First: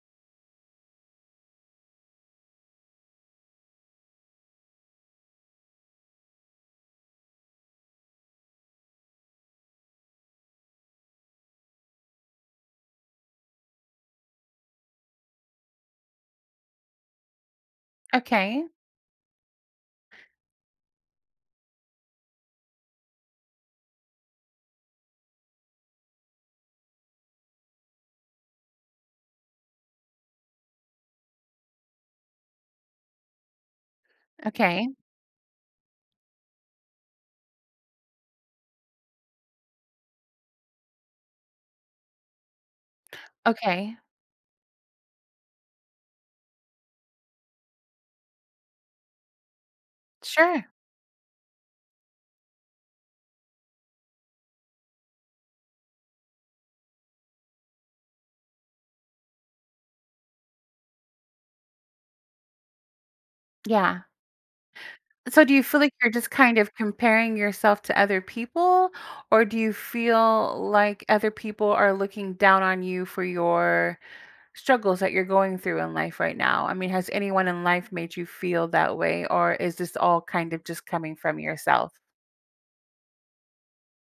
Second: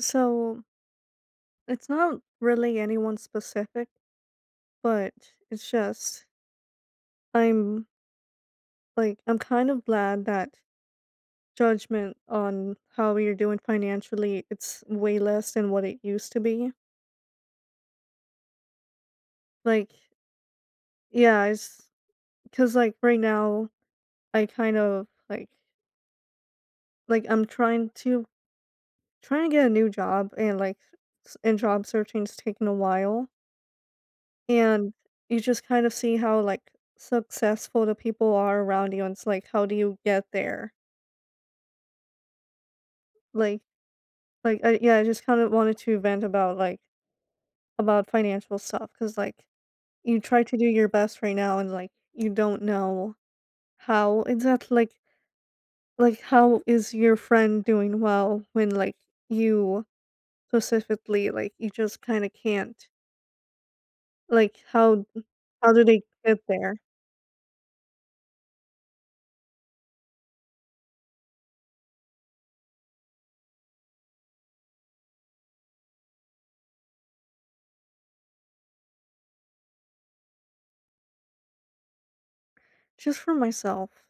So it's not really anyone specific, but it's just I'm like I'm kind of glad that judgment on how you're doing financially it's way less than what it used to be. Okay, Like yeah, it's Because right now I kind of I'm trying to get a new job, and job searching's taking a while. okay, And you just kind of see how, like, successful the people are around you, and it's like, how do you get there? Like okay. Yeah, I just kind of wanted to vent about, about financial stuff, cause like, you try to Sure. do your best right now and, like, you don't know how exactly like, how is your friend doing well when, like, you specifically, like, you just kinda can't? Yeah. Like, how So do you how feel do like they you're just get kind of there? comparing yourself to other people, or do you feel like other people are looking down on you for your struggles that you're going through in life right now? I mean, has anyone in life made you feel that way, or is this all kind of just coming from yourself? Just for myself.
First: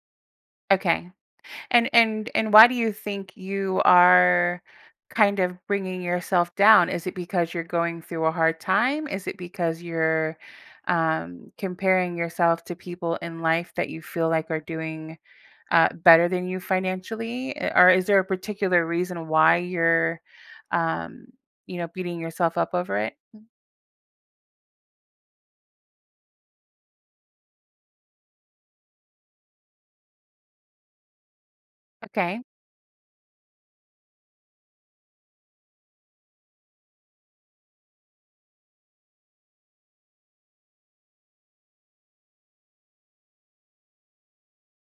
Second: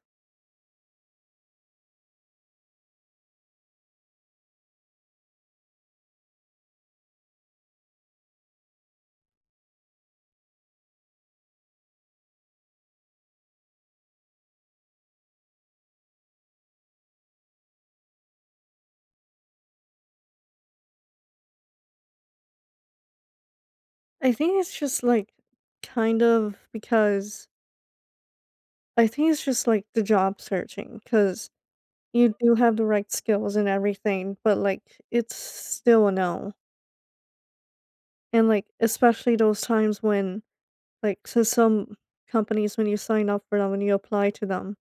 Okay. And why do you think you are kind of bringing yourself down? Is it because you're going through a hard time? Is it because you're comparing yourself to people in life that you feel like are doing better than you financially? Or is there a particular reason why you're, um, beating yourself up over it? I think it's just, like, kind of because I think it's just, like, the job searching, because you Okay, do have the right skills and everything, but, like, it's still a no. And, like, especially those times when, some companies, when you sign up for them, when you apply to them,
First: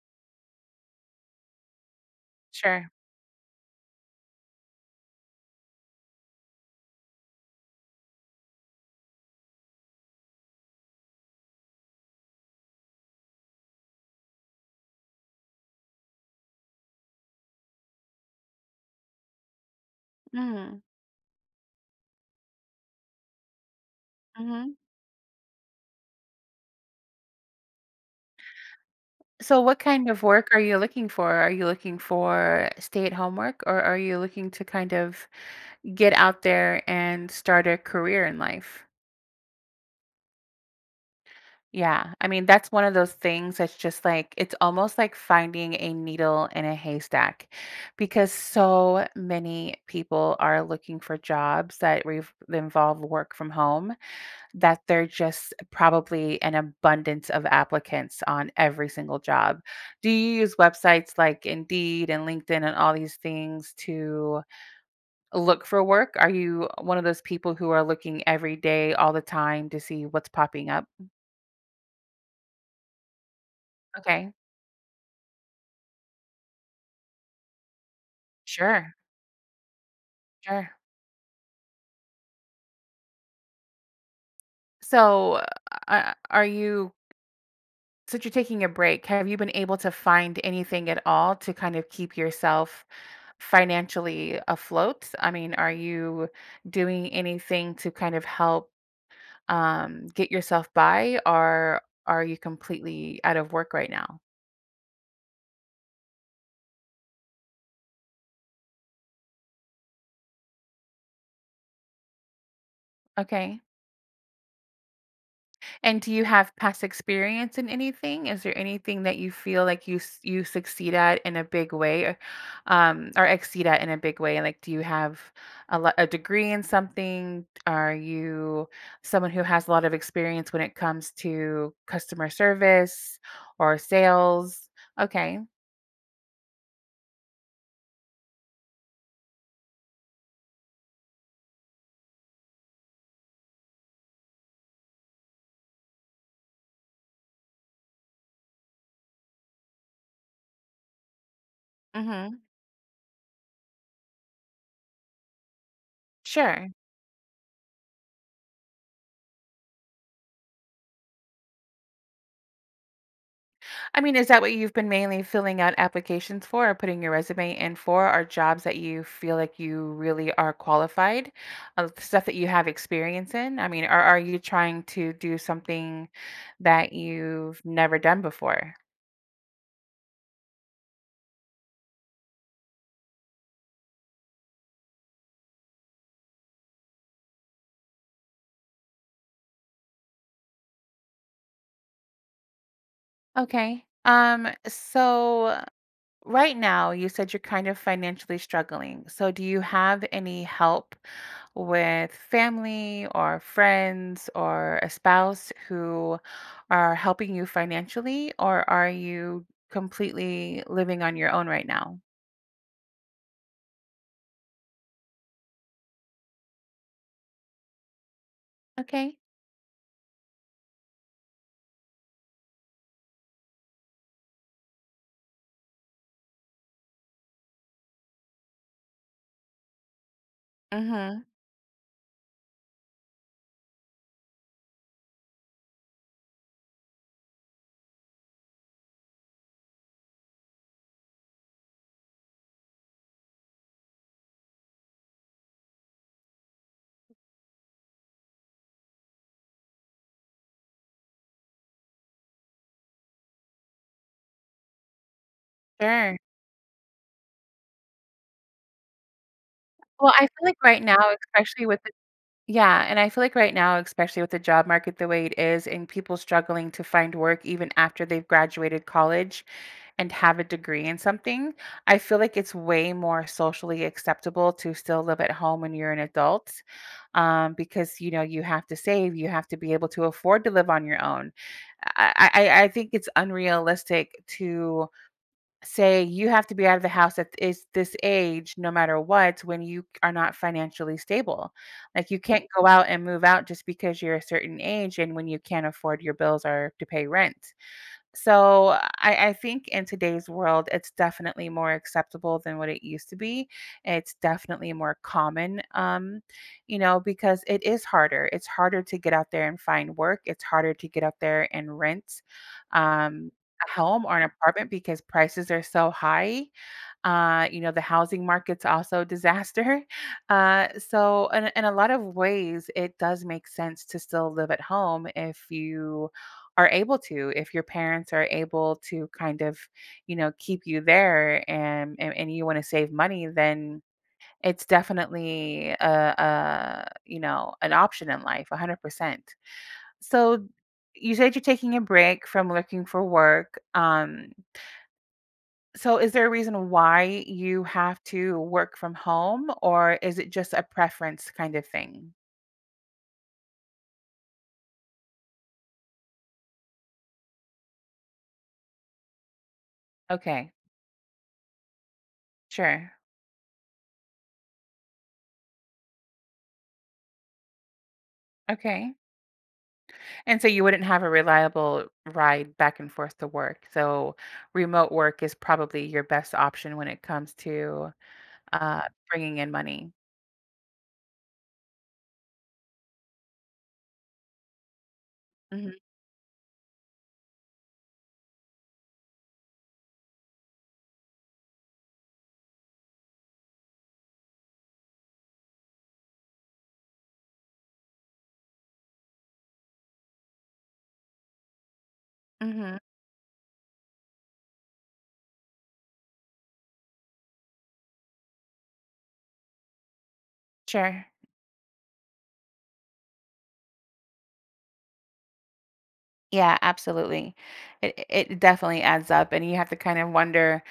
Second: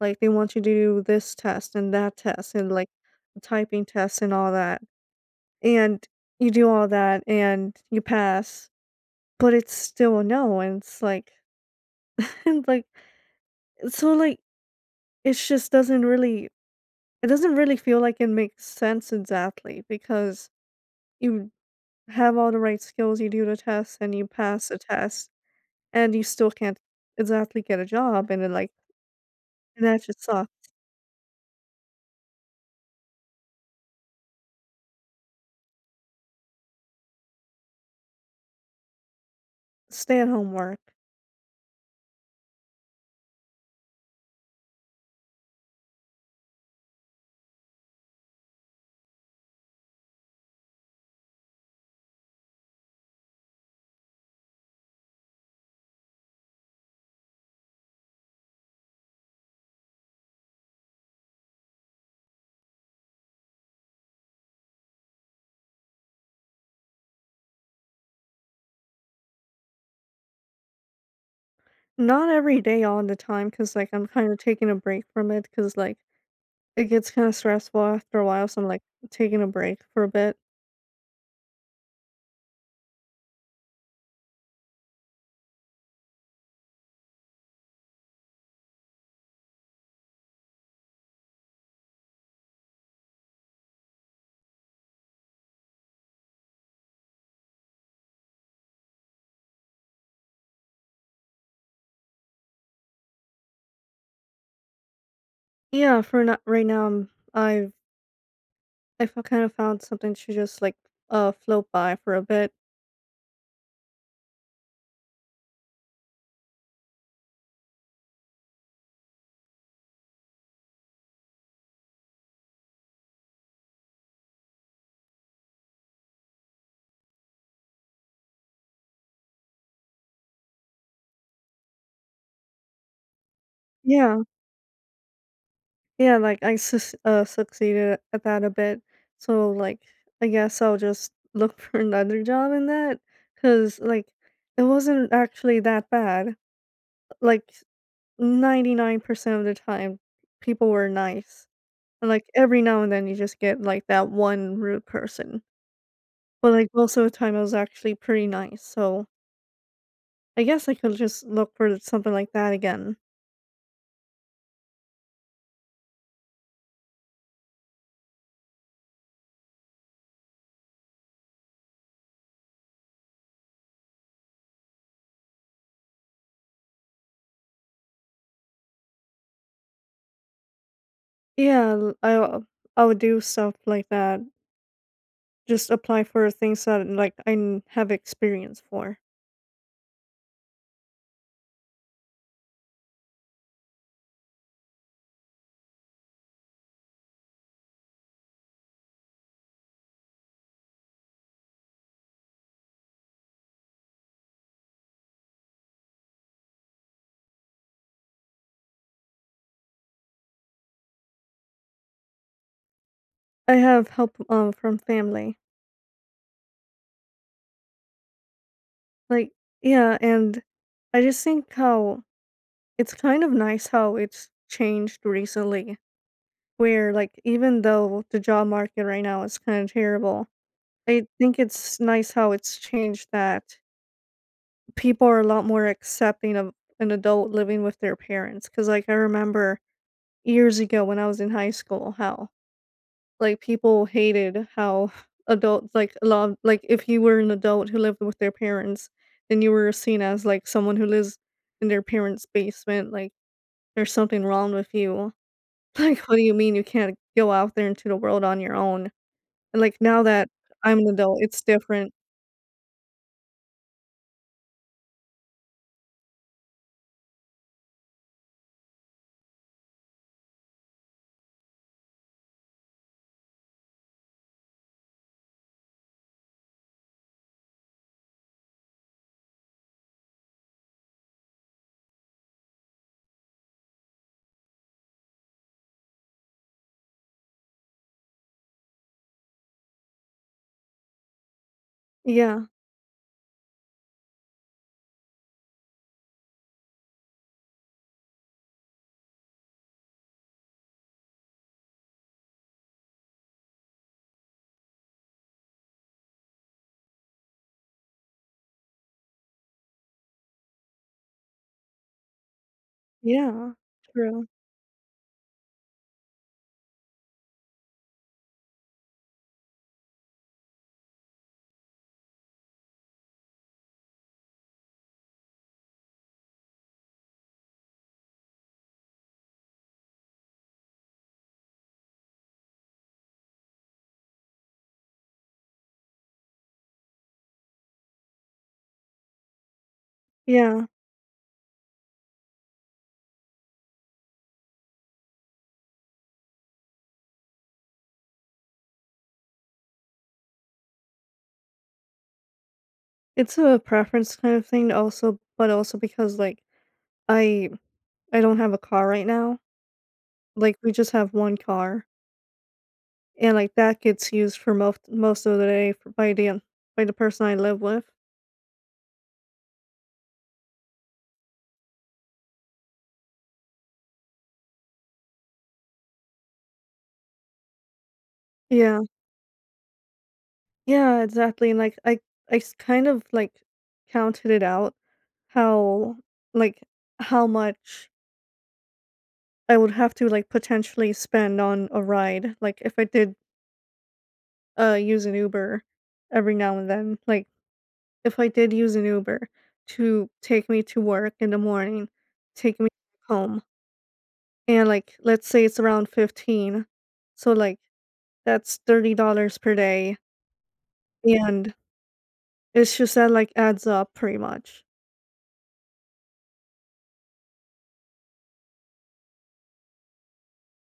like, they want you to do this test and that test and, like, sure. a typing tests and all that, and you do all that and you pass, but it's still a no. And it's like and, so, like it just doesn't really feel like it makes sense exactly, because hmm you have all the right skills, you do the test, and you pass hmm the test, and you still can't exactly get a job, and then, like So, what and that kind of just work are sucks. you looking for? Are you looking for stay at home work or are you looking to kind of get out there and start a career in life? Stay-at-home work. Yeah, I mean, that's one of those things that's just like it's almost like finding a needle in a haystack because so many people are looking for jobs that that involve work from home that they just probably an abundance of applicants on every single job. Do you use websites like Indeed and LinkedIn and all these things to look for work? Are you one of those people who are looking every day, all the time to see what's popping up? Not every day all the time, cause like, I'm Okay. kinda taking a break from it, cause like, it gets kinda stressful after a while, so I'm, like, Sure. taking a break for a bit. Sure. So, are you since you're taking a break, have you been able to find anything at all to kind of keep yourself financially afloat? I mean, are you doing anything to kind of help get yourself by, or are you completely out of work right now? Yeah, for not right now, I've kinda found something to just, like, float by for a bit. Okay. And do you have past experience in anything? Is there anything that you feel like you succeed at in a big way, or exceed at in a big way? Like, do you have a degree in something? Are you someone who has a lot of experience when it comes to customer service or Yeah. sales? Okay. Yeah, like I sus succeeded at that a bit. So I guess I'll just look for another job in that, cause like, it wasn't actually that bad. Like, 99% of the time people were nice. And like Mm-hmm. every now and then you just get like that one rude person. But Sure. like most of the time I was actually pretty nice. So I guess I could just look for something like that again. I mean, is that what you've been mainly filling out applications for or putting your resume in for are jobs that you feel like you really are qualified, stuff that you have experience in? I mean, are you trying to do something that you've never done before? Yeah, I would do stuff like that. Just apply for things that, like, I n have experience for. Okay. So right now, you said you're kind of financially struggling. So, do you have any help with family or friends or a spouse who are helping you financially, or are you completely living on your own right now? I have help, from family. Okay. Like yeah, and I just think how it's kind of nice how it's changed recently, where, like, even though the job market right now is kinda terrible, I Mm-hmm. think it's nice how it's changed that people are a lot more accepting of an adult living with their parents. Cause like, I remember years ago when I was in high school how people hated how adults like, a lot of- like, if you were an adult who lived with their parents, then you were seen as, like, someone who lives in their parents' basement, like, "There's something wrong with you." Like, "What Sure. do you mean you can't go out there into the world on your own?" And, like, now Well, I that feel like I'm right an now, adult, it's especially with the different. yeah, and I feel like right now, especially with the job market the way it is, and people struggling to find work even after they've graduated college and have a degree in something, I feel like it's way more socially acceptable to still live at home when you're an adult, because you know you have to save, you have to be able to afford to live on your own. I think it's unrealistic to say you have to be out of the house at is this age no matter what when you are not financially stable like you, right, Yeah. can't go out and move out just because you're a certain age and when you can't afford your bills or to pay rent. So I think in today's world, it's definitely more acceptable than what it used to be. It's definitely more common, because it is harder. It's harder to get out there and find work. It's harder to get out there and rent um, Yeah. a home or an True. apartment because prices are so high. The housing market's also a disaster. So in a lot of ways, it does make sense to still live at home if you are able to, if your parents are able to kind of, keep you there and and you want to save money, then it's definitely a you know an option in life 100%. So Yeah. you said you're taking a break from looking for work so is there a reason why you have to work from home, or is it just a preference kind of thing? It's a preference kind of thing, also but also because, like, I I don't have a car right now. Okay, Like, we just have 1 car. sure. And, like, that gets used for most of the day for by the person I live with. Okay. And so you wouldn't have a reliable ride back and forth to work. So remote work is probably your best option when it comes to Yeah. uh, bringing in money. Yeah, exactly, and, like, I s kind of, like, counted it out hmm how like, how much I would have to, like, potentially spend on a ride, like, if I did, use an Uber every now and then. Like, if I did use an Uber to take me to work in the morning, take me hmm home, and, like, let's say it's around 15, so, like, that's $30 per day, Sure. and it's just that, like, adds up pretty much. Yeah, absolutely. It definitely adds up, and you have to kind of wonder,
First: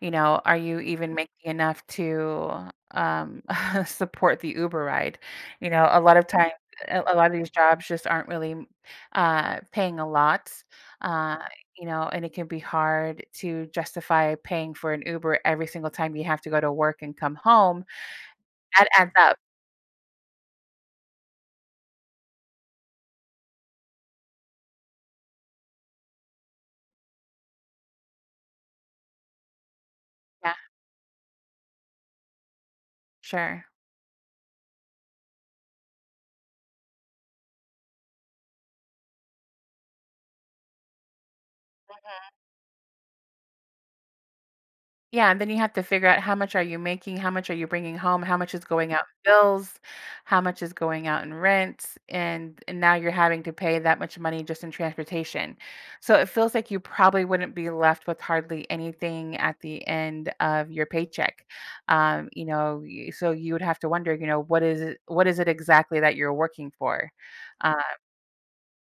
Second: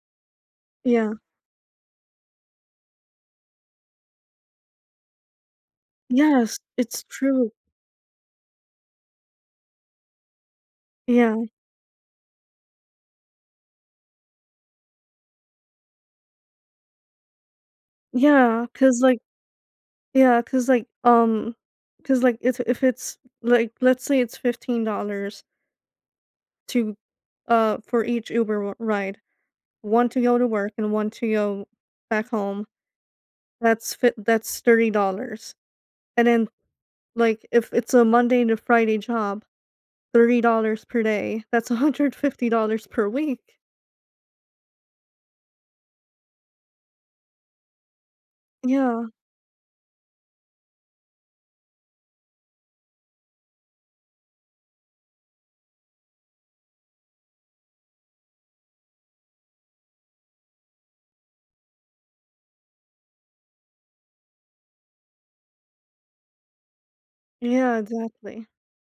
you know, are you Yeah. even making enough to, support the Uber ride? You know, a lot of times, Yes, a it's a lot of these true. jobs just aren't really, paying a lot, uh, Yeah, and it can be hard to justify paying for an Uber every single time you have to go to work and come home. Yeah, That cause adds like up. yeah, cause like, if it's like, let's say it's $15 to for each Uber w ride, 1 to go to Yeah, work and 1 to go back home, sure. that's fit. That's $30. And then, like, if it's a Monday to Friday job, $30 per day, that's $150 per week. Yeah, and then you have to figure out how much are you making, how much are you bringing home, how much is going out Yeah. in bills, how much is going out in rent, and now you're having to pay that much money just in transportation. So it feels like you probably wouldn't be left with hardly anything at the end of your paycheck. So you would have to wonder, what is it exactly that you're working for? Uh, Yeah, exactly.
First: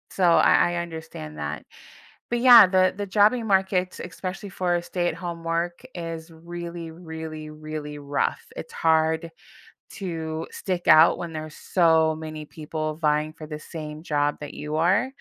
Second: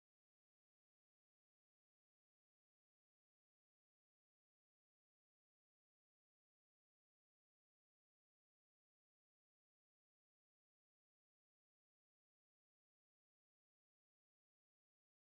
so I understand that. But yeah, the jobbing market, especially for stay-at-home work, is really, really, really rough. It's hard to stick out when there's so many people vying for the same job that you are.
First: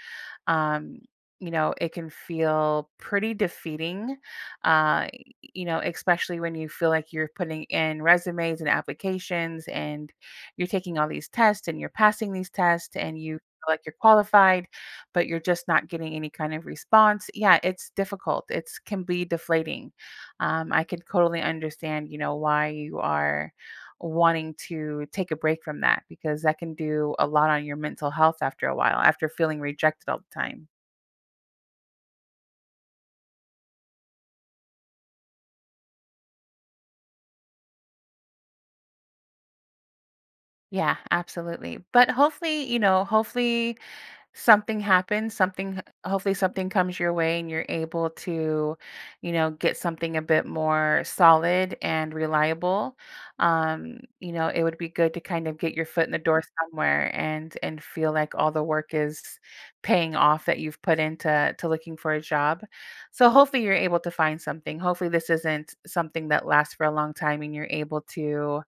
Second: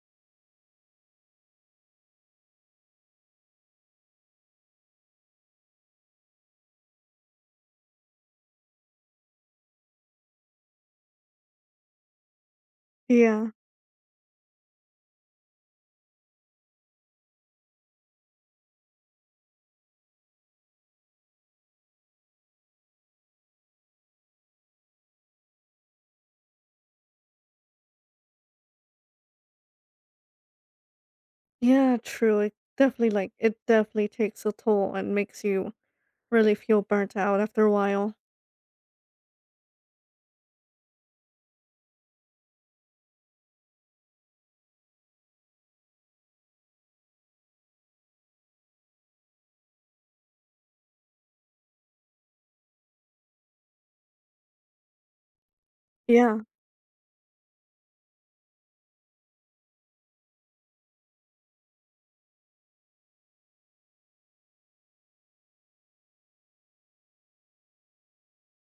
um, it can feel pretty defeating, uh, especially when you feel like you're putting in resumes and applications and you're taking all these tests and you're passing these tests and you Yeah. feel like you're qualified, but you're just not getting any kind of response. Yeah, it's difficult. It's can be deflating. I can totally understand, why you are wanting to take a break from that because that can do a lot on your mental health after a while, after feeling rejected all the time. Yeah, true. It definitely takes a toll and makes you really feel burnt out after a while. Yeah, absolutely. But hopefully, you know, hopefully something happens something hopefully something comes your way and you're able to get something a bit more solid and reliable. It would be good to kind of get your foot in the Yeah. door somewhere and feel like all the work is paying off that you've put into to looking for a job. So hopefully you're able to find something. Hopefully this isn't something that lasts for a long time and you're able to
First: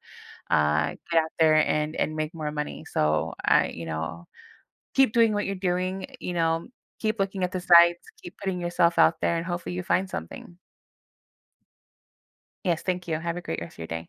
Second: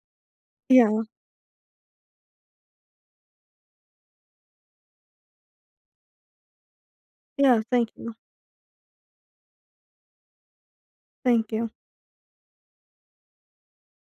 Yeah. get out there and make more money. So I keep doing what you're doing, keep looking at Yeah, the thank sites, you. keep putting yourself out there, and hopefully you find something. Thank you. Yes, thank you. Have a great rest of your day.